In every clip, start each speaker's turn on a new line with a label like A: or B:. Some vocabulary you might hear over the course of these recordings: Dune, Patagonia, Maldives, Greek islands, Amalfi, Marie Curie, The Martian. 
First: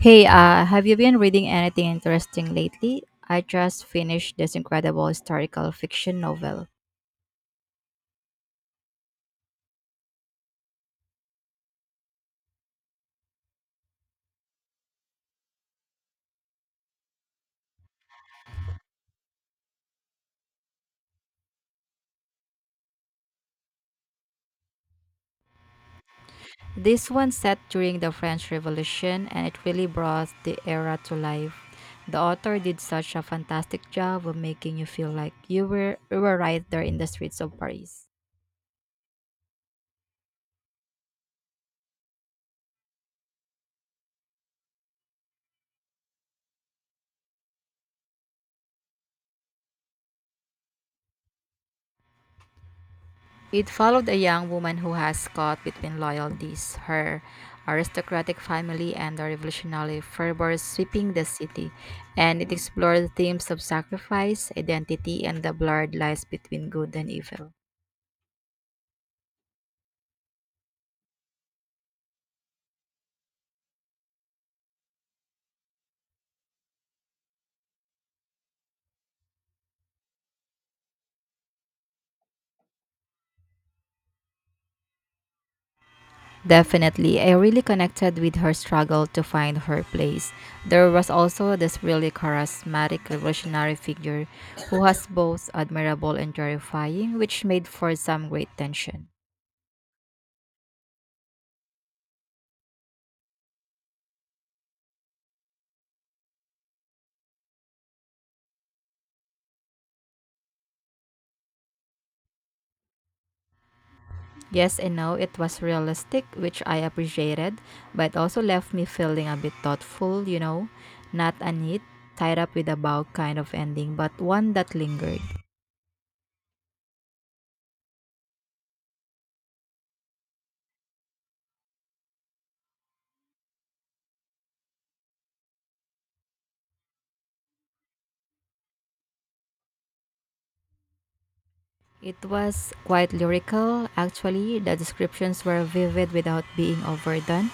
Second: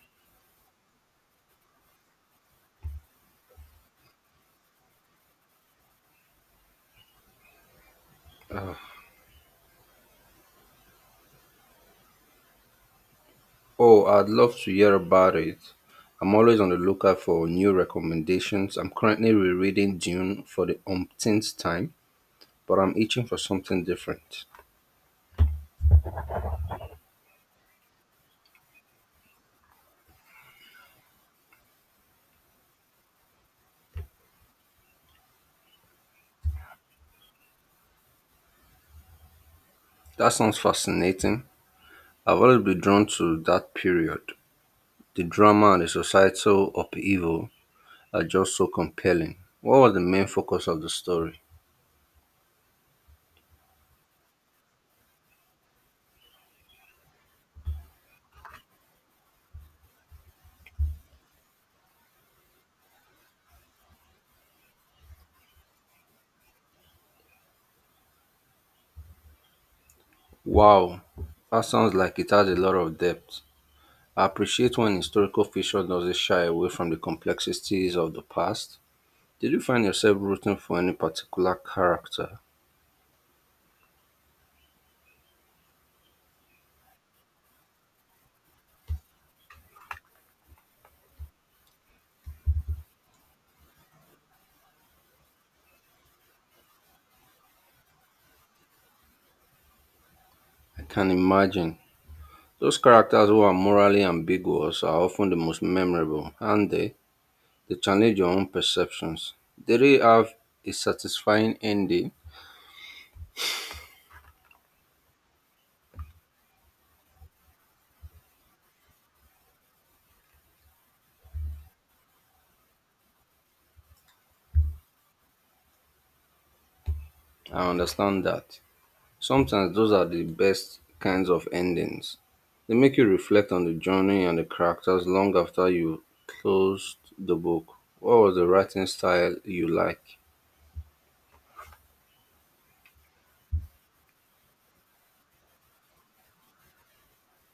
A: Hey, have you been reading anything interesting lately? I just finished this incredible historical fiction novel.
B: Oh, I'd love to hear about it. I'm always on the lookout for new recommendations. I'm currently rereading Dune for the umpteenth time, but I'm itching for something different.
A: This one set during the French Revolution, and it really brought the era to life. The author did such a fantastic job of making you feel like you were right there in the streets of Paris.
B: That sounds fascinating. I've always been drawn to that period. The drama and the societal upheaval are just so compelling. What was the main focus of the story?
A: It followed a young woman who has caught between loyalties, her aristocratic family, and the revolutionary fervor sweeping the city, and it explored themes of sacrifice, identity, and the blurred lines between good and evil.
B: Wow, that sounds like it has a lot of depth. I appreciate when historical fiction doesn't shy away from the complexities of the past. Did you find yourself rooting for any particular character?
A: Definitely, I really connected with her struggle to find her place. There was also this really charismatic revolutionary figure who was both admirable and terrifying, which made for some great tension.
B: I can imagine. Those characters who are morally ambiguous are often the most memorable, and they challenge your own perceptions. They really have a satisfying ending.
A: Yes and no, it was realistic, which I appreciated, but also left me feeling a bit thoughtful, not a neat, tied up with a bow kind of ending, but one that lingered.
B: I understand that. Sometimes those are the best kinds of endings. They make you reflect on the journey and the characters long after you closed the book. What was the writing style you like?
A: It was quite lyrical, actually. The descriptions were vivid without being overdone,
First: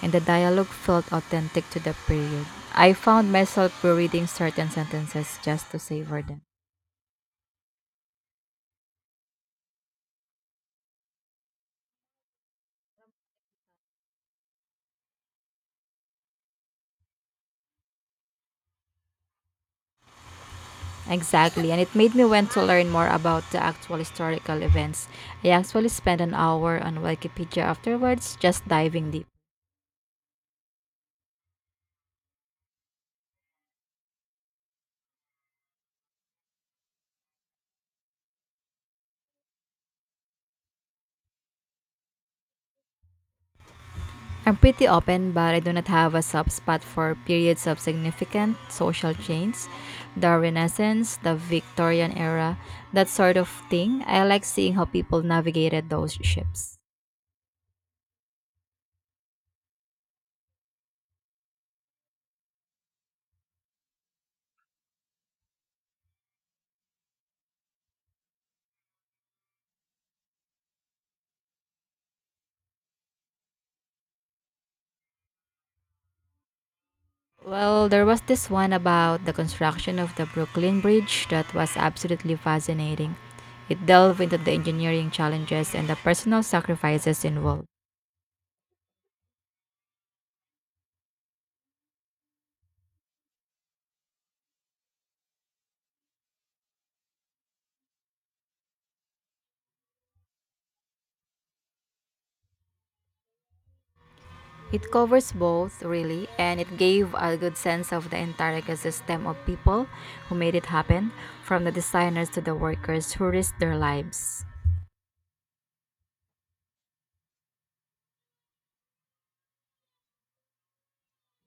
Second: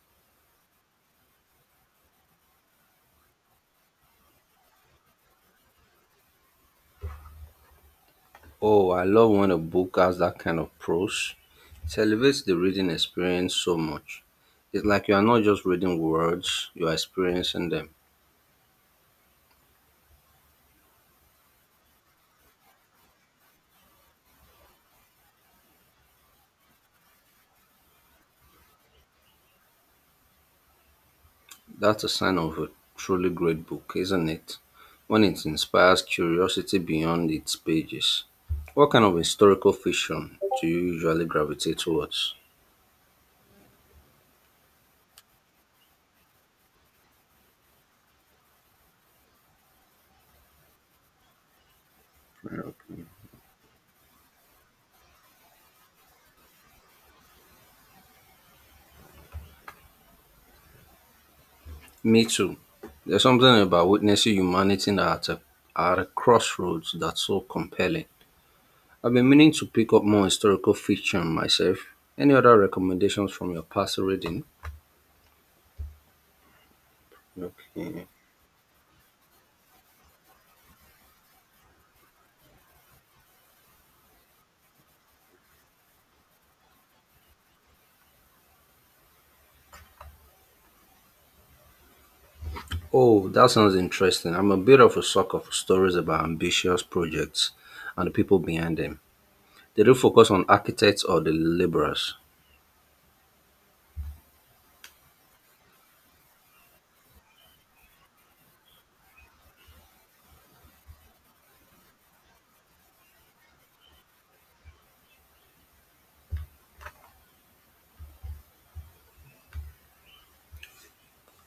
A: and the dialogue felt authentic to the period. I found myself rereading certain sentences just to savor them.
B: Oh, I love when a book has that kind of prose. It elevates the reading experience so much. It's like you are not just reading words, you are experiencing them.
A: Exactly, and it made me want to learn more about the actual historical events. I actually spent an hour on Wikipedia afterwards, just diving deep.
B: That's a sign of a truly great book, isn't it? When it inspires curiosity beyond its pages. What kind of historical fiction do you usually gravitate towards?
A: I'm pretty open, but I do not have a subspot for periods of significant social change. The Renaissance, the Victorian era, that sort of thing. I like seeing how people navigated those shifts.
B: Me too. There's something about witnessing humanity at a crossroads that's so compelling. I've been meaning to pick up more historical fiction myself. Any other recommendations from your past reading?
A: Well, there
B: Okay.
A: was this one about the construction of the Brooklyn Bridge that was absolutely fascinating. It delved into the engineering challenges and the personal sacrifices involved.
B: Oh, that sounds interesting. I'm a bit of a sucker for stories about ambitious projects and the people behind them. They don't focus on architects or the laborers.
A: It covers both, really, and it gave a good sense of the entire ecosystem of people who made it happen, from the designers to the workers who risked their lives.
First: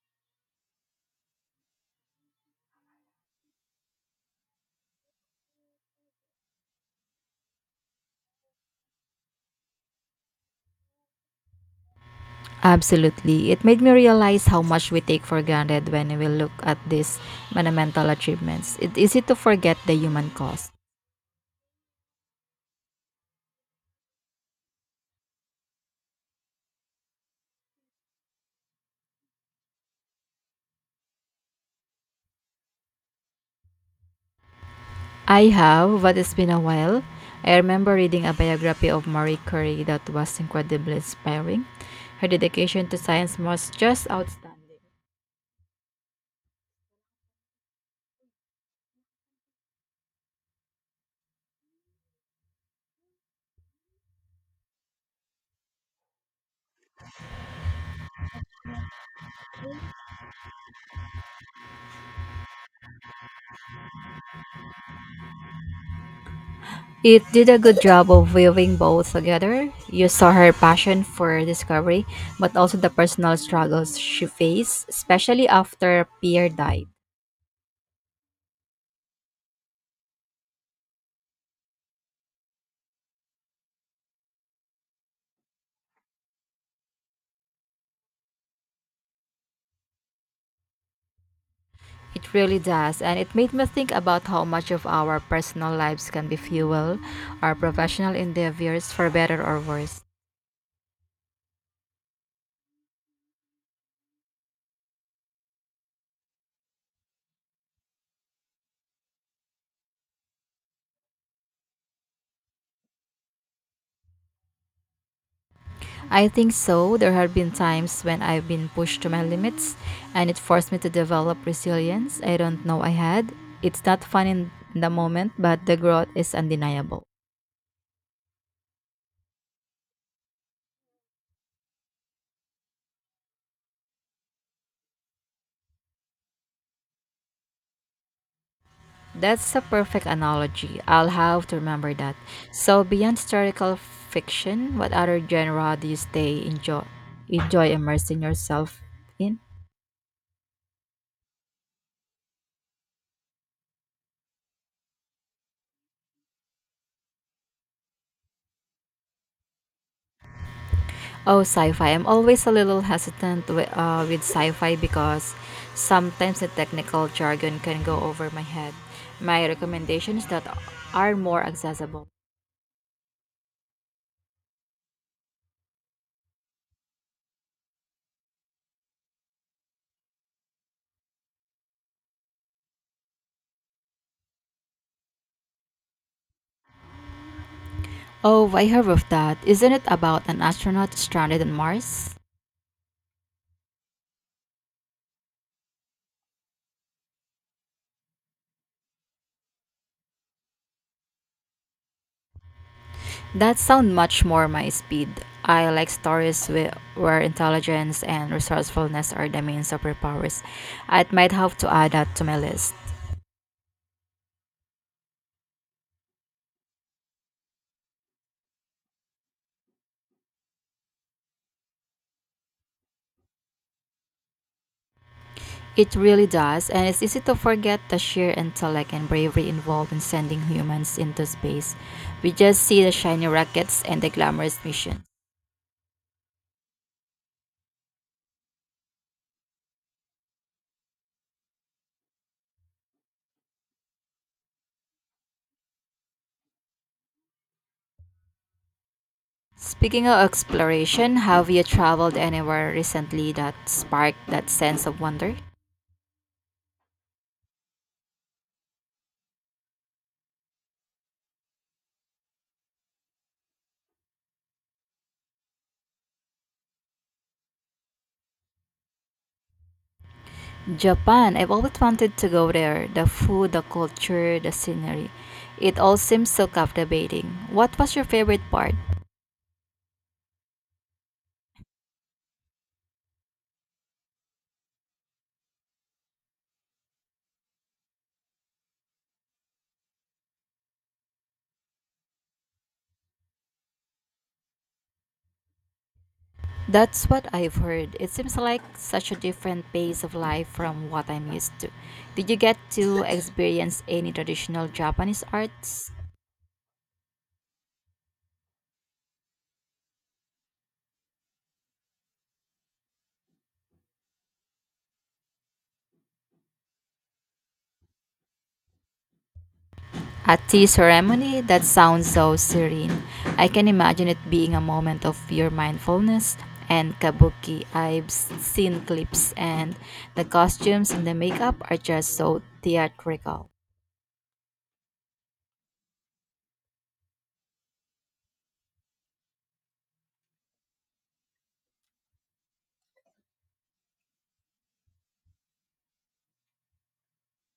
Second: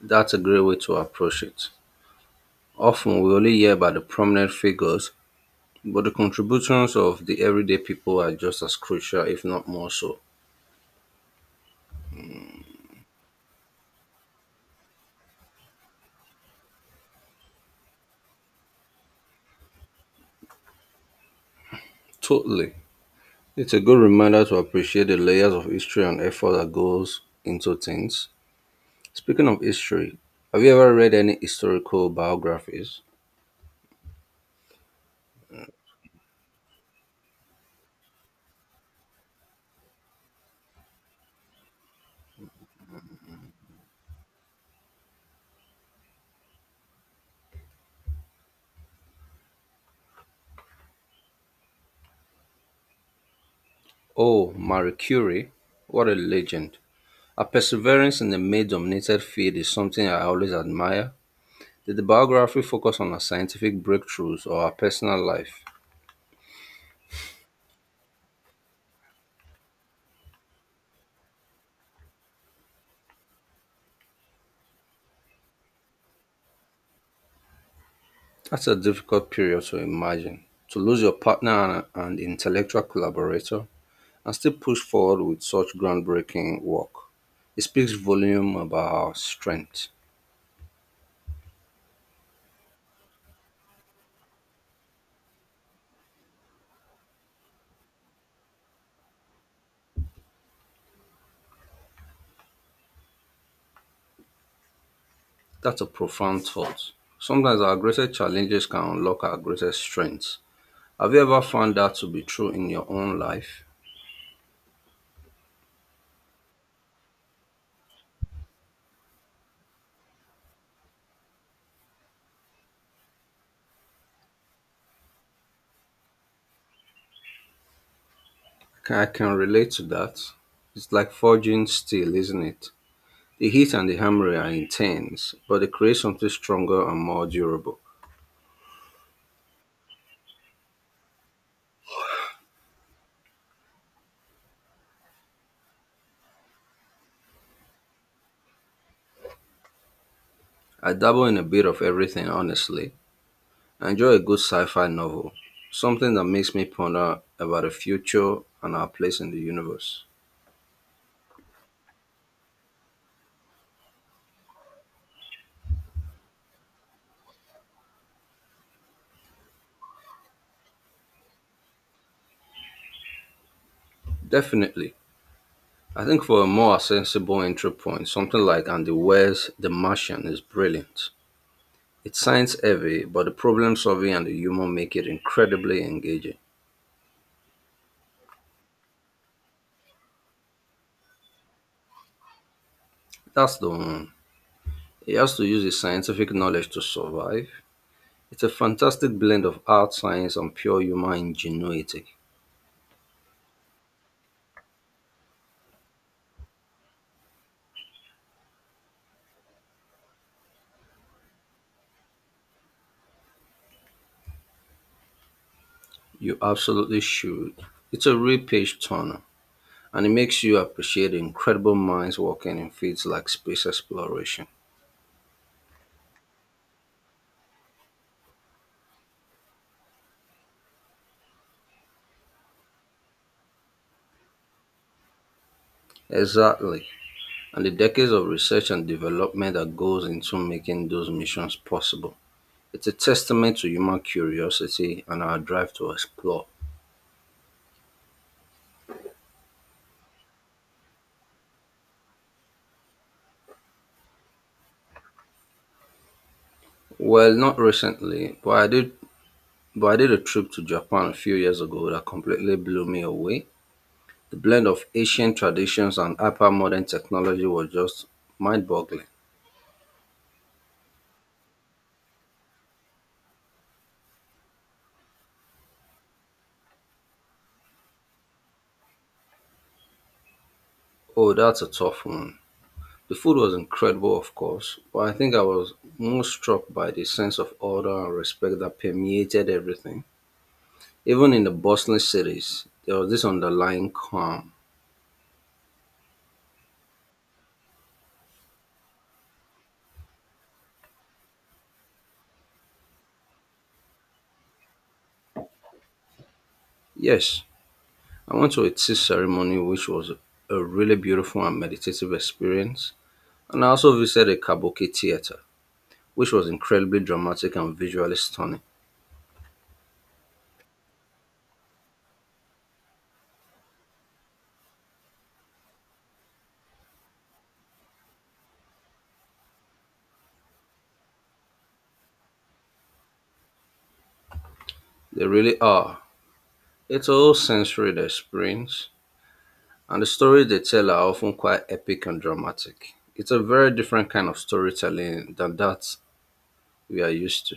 B: That's a great way to approach it. Often we only hear about the prominent figures, but the contributions of the everyday people are just as crucial, if not more so.
A: Absolutely. It made me realize how much we take for granted when we look at these monumental achievements. It's easy to forget the human cost.
B: Totally. It's a good reminder to appreciate the layers of history and effort that goes into things. Speaking of history, have you ever read any historical biographies?
A: I have, but it's been a while. I remember reading a biography of Marie Curie that was incredibly inspiring. Her dedication to science was just outstanding.
B: Oh, Marie Curie, what a legend. Her perseverance in the male-dominated field is something I always admire. Did the biography focus on her scientific breakthroughs or her personal life?
A: It did a good job of weaving both together. You saw her passion for discovery, but also the personal struggles she faced, especially after Pierre died.
B: That's a difficult period to imagine. To lose your partner and intellectual collaborator and still push forward with such groundbreaking work. It speaks volume about our strength.
A: It really does, and it made me think about how much of our personal lives can be fuel our professional endeavors for better or worse.
B: That's a profound thought. Sometimes our greatest challenges can unlock our greatest strengths. Have you ever found that to be true in your own life?
A: I think so. There have been times when I've been pushed to my limits, and it forced me to develop resilience I don't know I had. It's not fun in the moment, but the growth is undeniable.
B: I can relate to that. It's like forging steel, isn't it? The heat and the hammer are intense, but they create something stronger and more durable.
A: That's a perfect analogy. I'll have to remember that. So, beyond historical fiction, what other genre do you stay enjoy enjoy immersing yourself in?
B: I dabble in a bit of everything, honestly. I Enjoy a good sci fi novel, something that makes me ponder about the future and our place in the universe.
A: Oh, sci-fi. I'm always a little hesitant with sci-fi because sometimes the technical jargon can go over my head. My recommendations that are more accessible.
B: Definitely. I think for a more accessible entry point, something like Andy Weir's The Martian is brilliant. It's science heavy, but the problem solving and the humor make it incredibly engaging.
A: Oh, I heard of that. Isn't it about an astronaut stranded on Mars?
B: That's the one. He has to use his scientific knowledge to survive. It's a fantastic blend of art, science, and pure human ingenuity.
A: That sounds much more my speed. I like stories where intelligence and resourcefulness are the main superpowers. I might have to add that to my list.
B: You absolutely should. It's a real page turner. And it makes you appreciate the incredible minds working in fields like space exploration.
A: It really does, and it's easy to forget the sheer intellect and bravery involved in sending humans into space. We just see the shiny rockets and the glamorous missions.
B: Exactly, and the decades of research and development that goes into making those missions possible. It's a testament to human curiosity and our drive to explore.
A: Speaking of exploration, have you traveled anywhere recently that sparked that sense of wonder?
B: Well, not recently, but I did a trip to Japan a few years ago that completely blew me away. The blend of ancient traditions and hyper modern technology was just mind boggling.
A: Japan. I've always wanted to go there. The food, the culture, the scenery. It all seems so captivating. What was your favorite part?
B: Oh, that's a tough one. The food was incredible, of course, but I think I was most struck by the sense of order and respect that permeated everything. Even in the bustling cities, there was this underlying calm.
A: That's what I've heard. It seems like such a different pace of life from what I'm used to. Did you get to experience any traditional Japanese arts?
B: Yes, I went to a tea ceremony which was a really beautiful and meditative experience, and I also visited a kabuki theater, which was incredibly dramatic and visually stunning.
A: A tea ceremony? That sounds so serene. I can imagine it being a moment of pure mindfulness. And kabuki, I've seen clips, and the costumes and the makeup are just so theatrical.
B: They really are. It's a whole sensory experience. And the stories they tell are often quite epic and dramatic. It's a very different kind of storytelling than that we are used to.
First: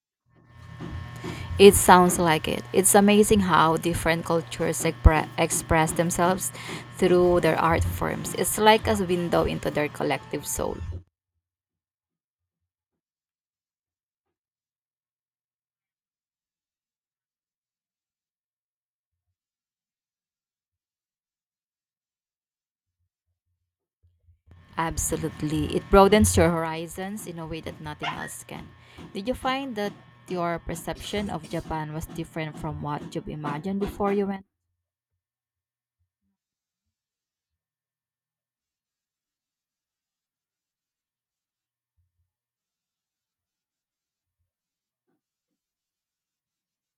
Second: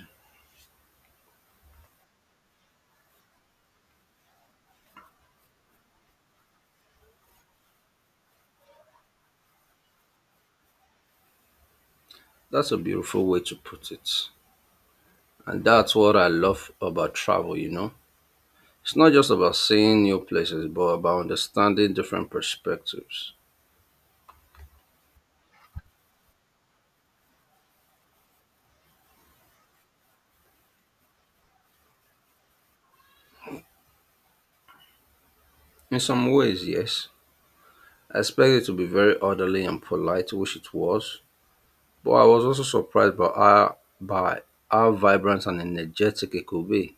A: It sounds like it. It's amazing how different cultures express themselves through their art forms. It's like a window into their collective soul.
B: That's a beautiful way to put it. And that's what I love about travel, you know. It's not just about seeing new places, but about understanding different perspectives.
A: Absolutely. It broadens your horizons in a way that nothing else can. Did you find that your perception of Japan was different from what you've imagined before you went?
B: In some ways, yes, I expected it to be very orderly and polite, which it was, but I was also surprised by how vibrant and energetic it could be.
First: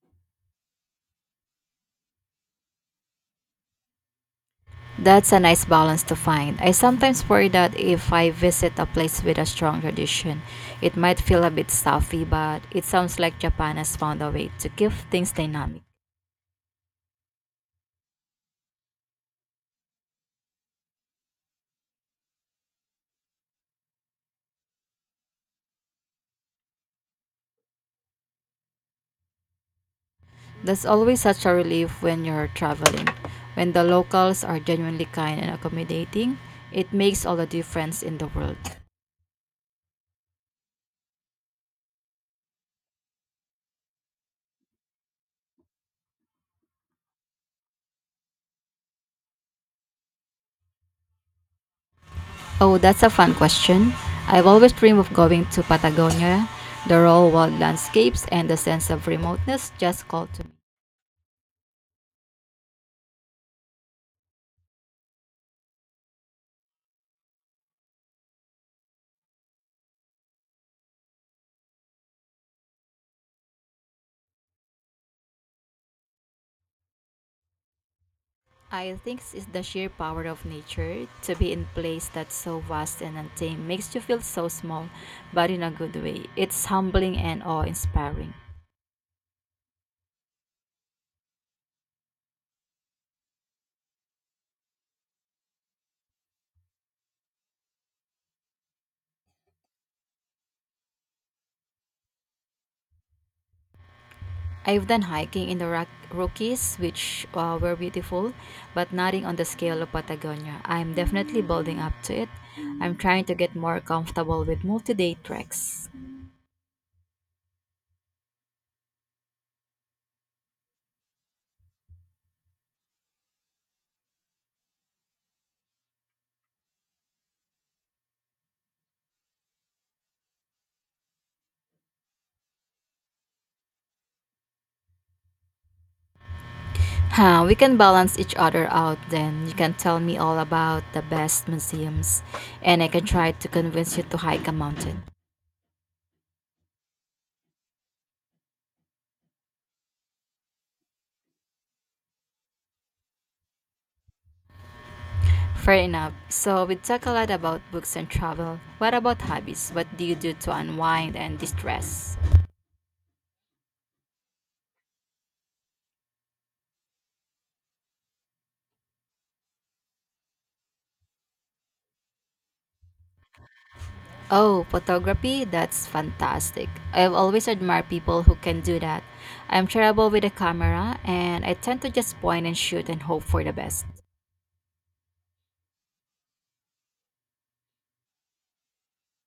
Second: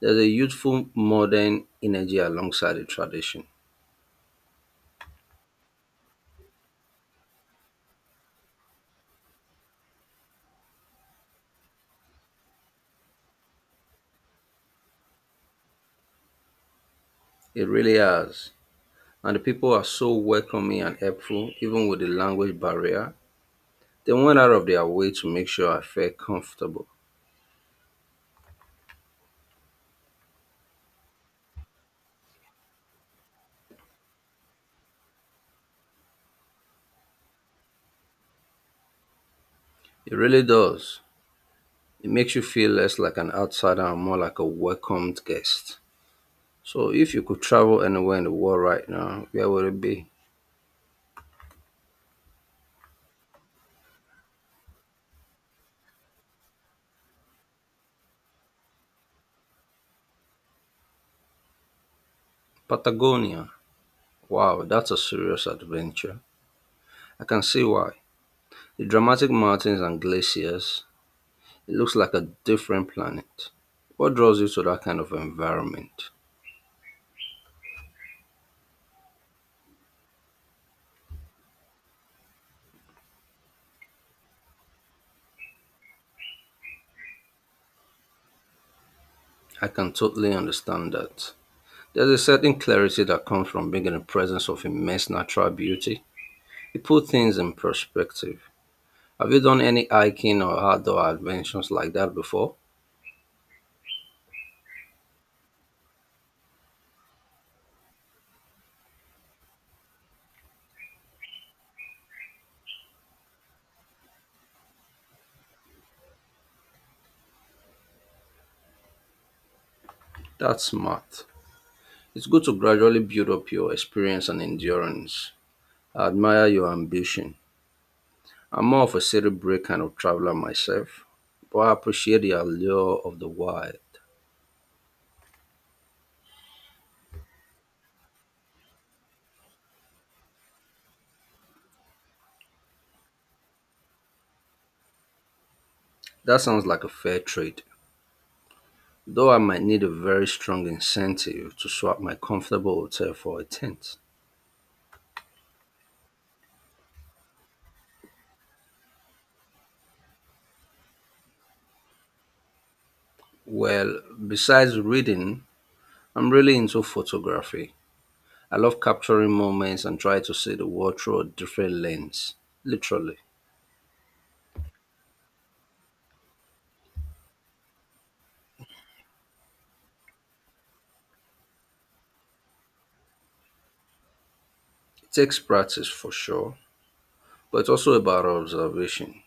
B: There's a youthful modern energy alongside the tradition.
A: That's a nice balance to find. I sometimes worry that if I visit a place with a strong tradition, it might feel a bit stuffy, but it sounds like Japan has found a way to keep things dynamic.
B: It really has. And the people are so welcoming and helpful, even with the language barrier. They went out of their way to make sure I felt comfortable.
A: That's always such a relief when you're traveling. When the locals are genuinely kind and accommodating, it makes all the difference in the world.
B: It really does. It makes you feel less like an outsider and more like a welcomed guest. So, if you could travel anywhere in the world right now, where would it be?
A: Oh, that's a fun question. I've always dreamed of going to Patagonia. The raw wild landscapes and the sense of remoteness just call to me.
B: Patagonia. Wow, that's a serious adventure. I can see why. The dramatic mountains and glaciers, it looks like a different planet. What draws you to that kind of environment?
A: I think it's the sheer power of nature to be in place that's so vast and untamed makes you feel so small, but in a good way. It's humbling and awe-inspiring.
B: I can totally understand that. There's a certain clarity that comes from being in the presence of immense natural beauty. It puts things in perspective. Have you done any hiking or outdoor adventures like that before?
A: I've done hiking in the Rockies, which were beautiful, but nothing on the scale of Patagonia. I'm definitely building up to it. I'm trying to get more comfortable with multi-day treks.
B: That's smart. It's good to gradually build up your experience and endurance. I admire your ambition. I'm more of a city break kind of traveler myself, but I appreciate the allure of the wild.
A: Huh, we can balance each other out then. You can tell me all about the best museums, and I can try to convince you to hike a mountain.
B: That sounds like a fair trade, though I might need a very strong incentive to swap my comfortable hotel for a tent.
A: Fair enough. So, we talk a lot about books and travel. What about hobbies? What do you do to unwind and distress?
B: Well, besides reading, I'm really into photography. I love capturing moments and try to see the world through a different lens, literally.
A: Oh, photography? That's fantastic. I've always admired people who can do that. I'm terrible with a camera, and I tend to just point and shoot and hope for the best.
B: It takes practice for sure, but it's also about observation.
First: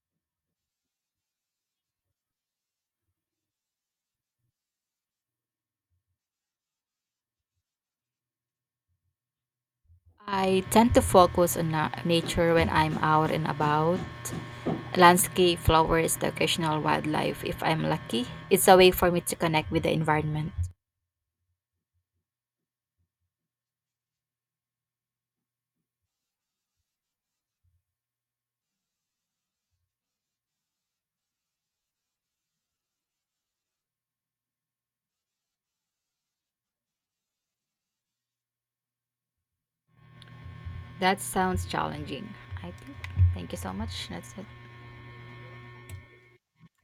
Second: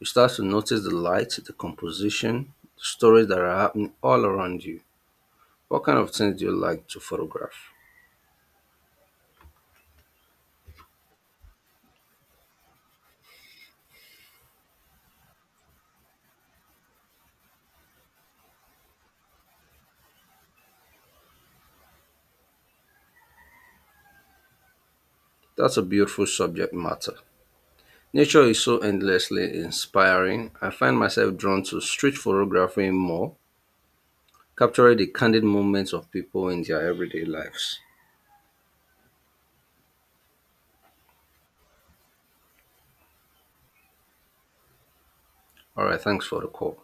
B: You start to notice the light, the composition, the stories that are happening all around you. What kind of things do you like to photograph?
A: I tend to focus on nature when I'm out and about. Landscape, flowers, the occasional wildlife if I'm lucky. It's a way for me to connect with the environment.
B: That's a beautiful subject matter. Nature is so endlessly inspiring. I find myself drawn to street photography more, capturing the candid moments of people in their everyday lives.
A: That sounds challenging. I think. Thank you so much. That's it.
B: All right, thanks for the call.